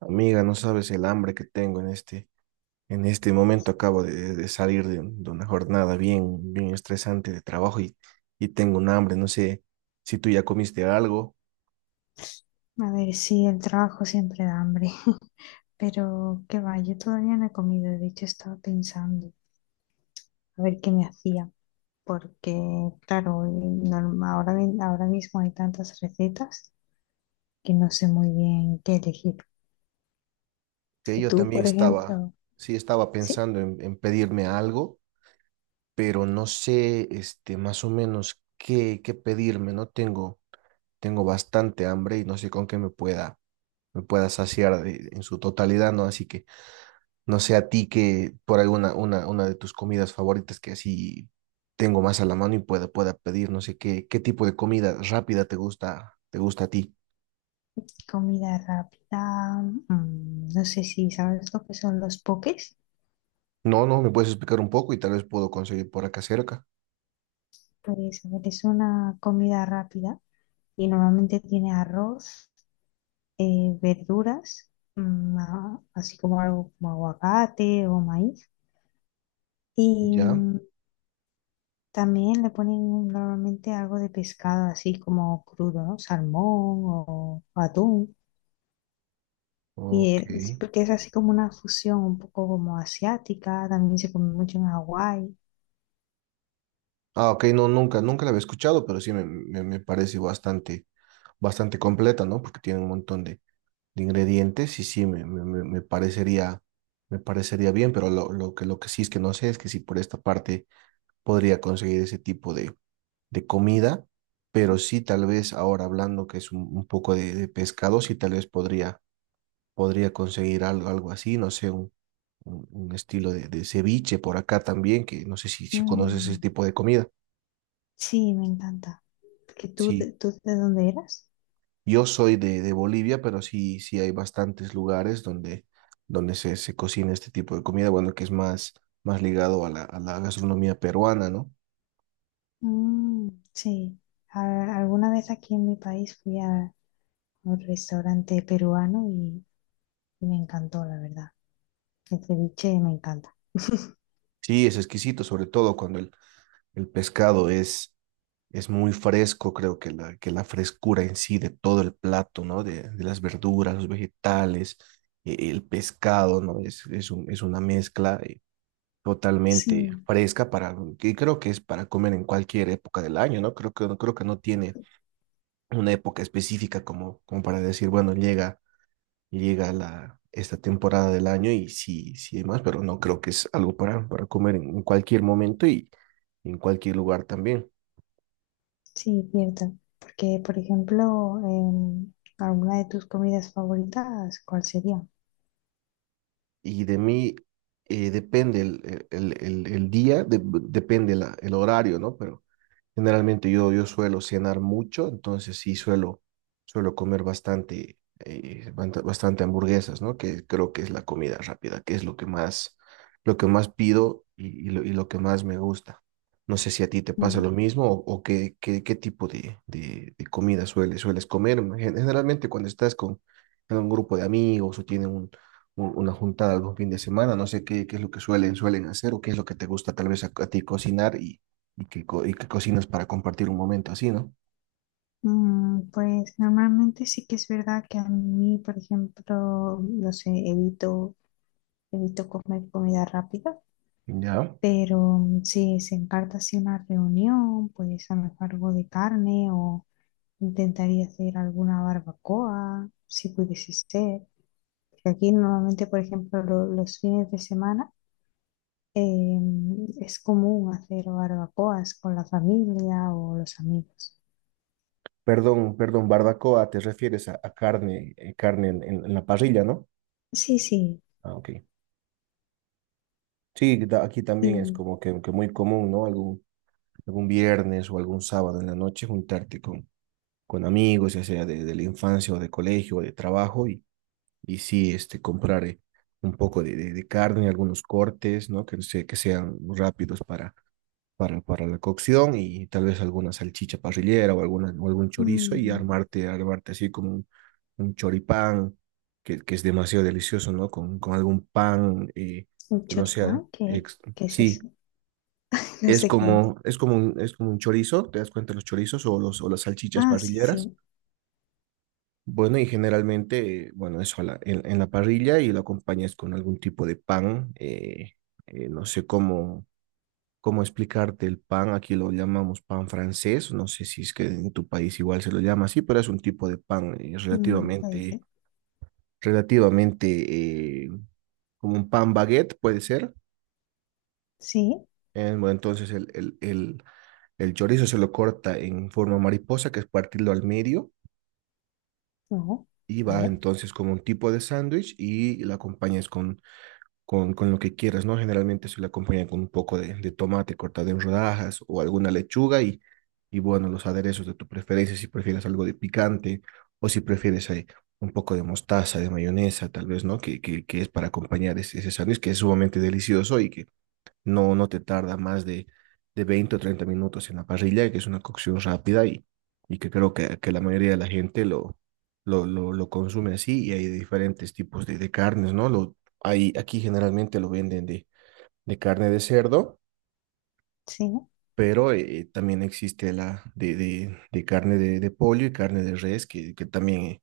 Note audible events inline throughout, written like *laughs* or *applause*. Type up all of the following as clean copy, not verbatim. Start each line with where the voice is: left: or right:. right: Amiga, no sabes el hambre que tengo en este momento. Acabo de salir de una jornada bien estresante de trabajo y tengo un hambre. No sé si tú ya comiste algo,
left: A ver, sí, el trabajo siempre da hambre, *laughs* pero qué va, yo todavía no he comido. De hecho estaba pensando a ver qué me hacía, porque claro, ahora mismo hay tantas recetas que no sé muy bien qué elegir.
right: que yo
left: Tú,
right: también
left: por
right: estaba,
left: ejemplo,
right: sí estaba
left: sí,
right: pensando en pedirme algo, pero no sé, este, más o menos qué pedirme. No tengo, tengo bastante hambre y no sé con qué me pueda saciar en su totalidad, ¿no? Así que no sé a ti que por una de tus comidas favoritas que así tengo más a la mano y pueda pedir, no sé qué tipo de comida rápida te gusta a ti.
left: comida rápida, no sé si sabes lo que son los poques.
right: No, no, me puedes explicar un poco y tal vez puedo conseguir por acá cerca.
left: Pues a ver, es una comida rápida y normalmente tiene arroz, verduras, así como algo como aguacate o maíz. Y
right: Ya,
left: también le ponen normalmente algo de pescado, así como crudo, ¿no? Salmón o atún.
right: ok.
left: Porque es así como una fusión un poco como asiática, también se come mucho en Hawái.
right: Ah, ok, no, nunca la había escuchado, pero sí me parece bastante completa, ¿no? Porque tiene un montón de ingredientes y sí, me parecería bien, pero lo que sí es que no sé es que si por esta parte podría conseguir ese tipo de comida, pero sí tal vez ahora hablando que es un poco de pescado, sí tal vez podría conseguir algo, algo así, no sé, un estilo de ceviche por acá también, que no sé si conoces ese
left: Mm,
right: tipo de comida.
left: sí, me encanta. ¿Que
right: Sí,
left: tú de dónde eras?
right: yo soy de Bolivia, pero sí, sí hay bastantes lugares donde se cocina este tipo de comida, bueno, que es más ligado a a la gastronomía peruana, ¿no?
left: Mm, sí, alguna vez aquí en mi país fui a un restaurante peruano. Me encantó, la verdad. El ceviche me encanta.
right: Sí, es exquisito, sobre todo cuando el pescado es muy fresco, creo que la frescura en sí de todo el plato, ¿no? De las verduras, los vegetales, el pescado, ¿no? Es, es una mezcla totalmente
left: Sí,
right: fresca para, que creo que es para comer en cualquier época del año, ¿no? Creo que no tiene una época específica como, como para decir, bueno, llega esta temporada del año y sí, sí, demás, pero no creo que es algo para comer en cualquier momento y en cualquier lugar también.
left: sí, cierto. Porque, por ejemplo, ¿alguna de tus comidas favoritas, cuál sería?
right: Y de mí depende día, depende el horario, ¿no? Pero generalmente yo suelo cenar mucho, entonces sí suelo comer bastante, bastante hamburguesas, ¿no? Que creo que es la comida rápida, que es lo que más pido y lo que más me gusta. No sé si a ti te pasa
left: Mm,
right: lo mismo o qué, qué tipo de comida sueles comer. Generalmente cuando estás con en un grupo de amigos o tienen una juntada algún fin de semana, no sé qué, qué es lo que suelen hacer o qué es lo que te gusta tal vez a ti cocinar y que, que cocinas para compartir un momento así, ¿no?
left: pues normalmente sí que es verdad que a mí, por ejemplo, no sé, evito comer comida rápida.
right: Ya.
left: Pero si se encarta así una reunión, pues a lo mejor algo de carne o intentaría hacer alguna barbacoa, si pudiese ser. Que aquí normalmente, por ejemplo, los fines de semana eh, es común hacer barbacoas con la familia o los amigos.
right: Perdón, perdón, barbacoa, te refieres a carne, carne en la parrilla, ¿no?
left: Sí, sí.
right: Ah, ok. Sí, aquí también es
left: Y
right: como que muy común, ¿no? Algún, algún viernes o algún sábado en la noche juntarte con amigos, ya sea de la infancia o de colegio o de trabajo, y sí, este, comprar un poco de carne, algunos cortes, ¿no? Que, que sean rápidos para para la cocción y tal vez alguna salchicha parrillera o, alguna, o algún chorizo y
left: mm,
right: armarte, armarte así como un choripán que es demasiado delicioso, ¿no? Con algún pan
left: un
right: que no sea...
left: choripán, ¿qué, qué es
right: sí,
left: eso? *laughs* No sé qué es.
right: es como un chorizo, ¿te das cuenta? Los chorizos o, los, o las salchichas
left: Ah, sí,
right: parrilleras.
left: sí.
right: Bueno, y generalmente, bueno, eso a en la parrilla y lo acompañas con algún tipo de pan, no sé cómo cómo explicarte el pan, aquí lo llamamos pan francés, no sé si es que en tu país igual se lo llama así, pero es un tipo de pan
left: Puede
right: relativamente,
left: ser.
right: relativamente como un pan baguette, puede ser.
left: Sí,
right: Bueno, entonces el chorizo se lo corta en forma mariposa, que es partirlo al medio,
left: no,
right: y va
left: vale,
right: entonces como un tipo de sándwich y la acompañas con con lo que quieras, ¿no? Generalmente se le acompaña con un poco de tomate cortado en rodajas o alguna lechuga y bueno, los aderezos de tu preferencia, si prefieres algo de picante o si prefieres ahí un poco de mostaza, de mayonesa, tal vez, ¿no? Que es para acompañar ese, ese sándwich que es sumamente delicioso y que no, no te tarda más de 20 o 30 minutos en la parrilla, que es una cocción rápida y que creo que la mayoría de la gente lo consume así y hay diferentes tipos de carnes, ¿no? Lo, hay, aquí generalmente lo venden de carne de cerdo,
left: sí. ¿No?
right: pero también existe la de carne de pollo y carne de res, que también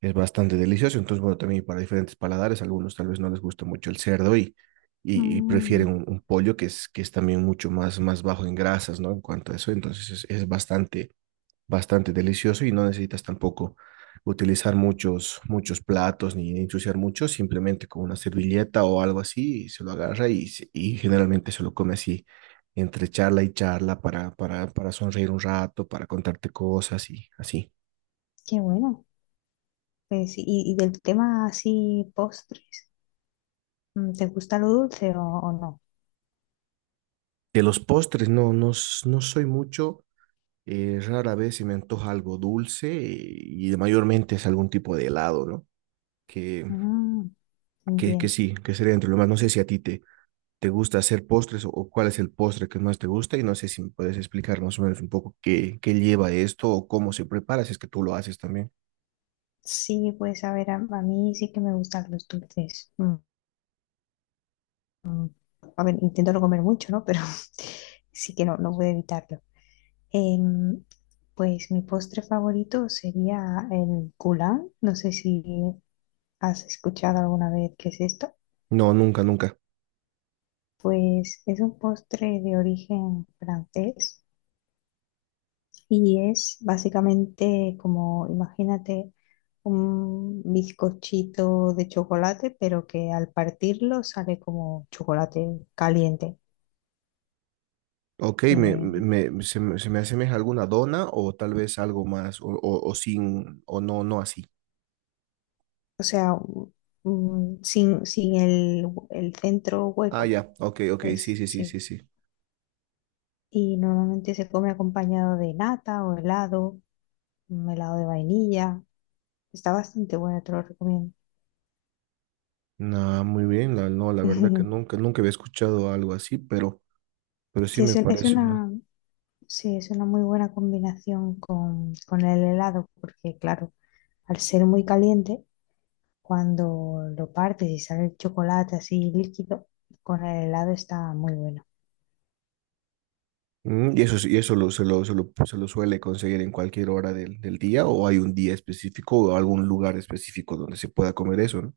right: es bastante delicioso. Entonces, bueno, también para diferentes paladares, algunos tal vez no les gusta mucho el cerdo y prefieren
left: Mm,
right: un pollo que es también mucho más, más bajo en grasas, ¿no? En cuanto a eso, entonces es bastante bastante delicioso y no necesitas tampoco utilizar muchos, muchos platos ni ensuciar mucho, simplemente con una servilleta o algo así se lo agarra y, y generalmente se lo come así entre charla y charla para sonreír un rato, para contarte cosas y así.
left: Qué bueno. Pues, y del tema así, postres, ¿te gusta lo dulce o no?
right: De los postres, no, no, no soy mucho. Rara vez se me antoja algo dulce y mayormente es algún tipo de helado, ¿no? Que,
left: Mm,
right: que
left: Entiendo.
right: sí, que sería entre lo más. No sé si a ti te gusta hacer postres o cuál es el postre que más te gusta y no sé si me puedes explicar más o menos un poco qué, qué lleva esto o cómo se prepara, si es que tú lo haces también.
left: Sí, pues a ver, a mí sí que me gustan los dulces. Mm, mm. A ver, intento no comer mucho, ¿no? Pero *laughs* sí que no puedo evitarlo. Em, pues mi postre favorito sería el goulard. No sé si has escuchado alguna vez qué es esto.
right: No, nunca, nunca.
left: Pues es un postre de origen francés. Y es básicamente como, imagínate, un bizcochito de chocolate, pero que al partirlo sale como chocolate caliente.
right: Ok,
left: Eh,
right: me asemeja alguna dona o tal vez algo más o sin o no, no así.
left: o sea, sin el centro
right: Ah,
left: hueco,
right: ya, ok, ok, sí,
left: es,
right: sí, sí,
left: sí.
right: sí, sí.
left: Y normalmente se come acompañado de nata o helado, un helado de vainilla. Está bastante bueno, te lo recomiendo.
right: No, muy bien, la, no, la verdad que
left: *laughs*
right: nunca había escuchado algo así, pero sí
left: Sí,
right: me
left: es
right: parece una...
left: una. Sí, es una muy buena combinación con el helado, porque claro, al ser muy caliente, cuando lo partes y sale el chocolate así líquido, con el helado está muy bueno.
right: Mm, ¿y eso, y eso se lo suele conseguir en cualquier hora del día o hay un día específico o algún lugar específico donde se pueda comer eso, ¿no?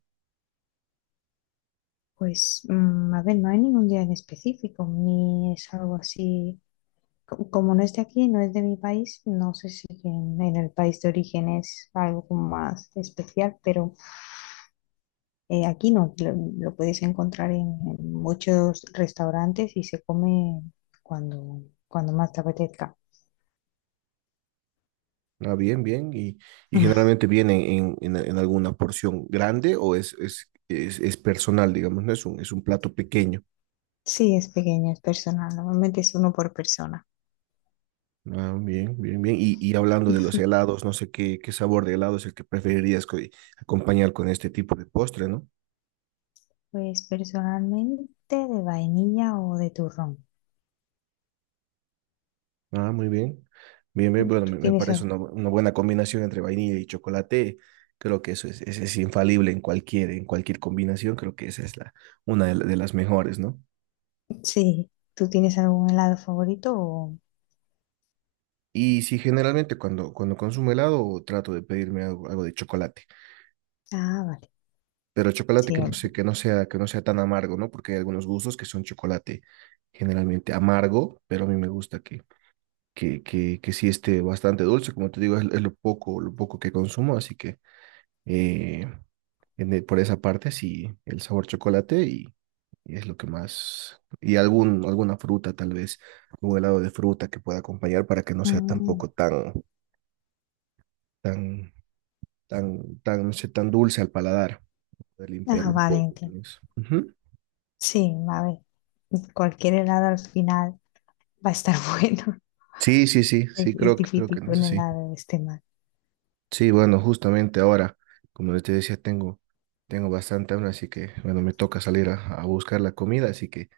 left: Pues, a ver, no hay ningún día en específico, ni es algo así. Como no es de aquí, no es de mi país, no sé si en el país de origen es algo como más especial. Pero aquí no, lo puedes encontrar en muchos restaurantes y se come cuando, cuando más te apetezca.
right: Ah, bien, bien. Y
left: *laughs*
right: generalmente viene en alguna porción grande o es, es personal, digamos, ¿no? Es un plato pequeño.
left: Sí, es pequeño, es personal. Normalmente es uno por persona.
right: Ah, bien, bien, bien. Y hablando de los
left: *laughs*
right: helados, no sé qué, qué sabor de helado es el que preferirías acompañar con este tipo de postre, ¿no?
left: Pues personalmente de vainilla o de turrón.
right: Ah, muy bien. Bien, bien, bueno,
left: ¿Tú
right: me
left: tienes,
right: parece
left: a-
right: una, una buena combinación entre vainilla y chocolate. Creo que eso es infalible en cualquier combinación. Creo que esa es la, una de, la- de las mejores, ¿no?
left: sí, ¿tú tienes algún helado favorito.
right: Y sí, generalmente cuando consumo helado trato de pedirme algo, algo de chocolate,
left: Ah, vale.
right: pero chocolate
left: Sí.
right: que no sé, que no sea tan amargo, ¿no? Porque hay algunos gustos que son chocolate generalmente amargo, pero a mí me gusta que, que sí esté bastante dulce. Como te digo, es lo poco que consumo, así que... eh, en por esa parte, sí, el sabor chocolate y es lo que más, y algún, alguna fruta tal vez, un helado de fruta que pueda acompañar para que no sea
left: Mm,
right: tampoco tan, tan, tan, no sé, tan dulce al paladar, poder
left: ah,
right: limpiarlo un
left: vale.
right: poco. Tal
left: Entiendo.
right: vez. Ujú.
left: Sí, a ver. Cualquier helado al final va a estar *laughs* bueno.
right: Sí, sí, sí,
left: Es,
right: sí,
left: es
right: creo que
left: difícil
right: en
left: que
right: eso
left: un
right: sí.
left: helado esté mal.
right: Sí, bueno, justamente ahora, como te decía, tengo bastante hambre, así que, bueno, me toca salir a buscar la comida, así que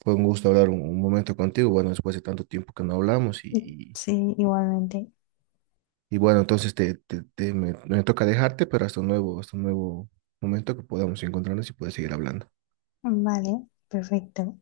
right: fue un gusto hablar un momento contigo, bueno, después de tanto tiempo que no hablamos y,
left: Sí, igualmente.
right: Y bueno, entonces me toca dejarte, pero hasta un nuevo momento que podamos encontrarnos y puedes seguir hablando.
left: Vale, perfecto.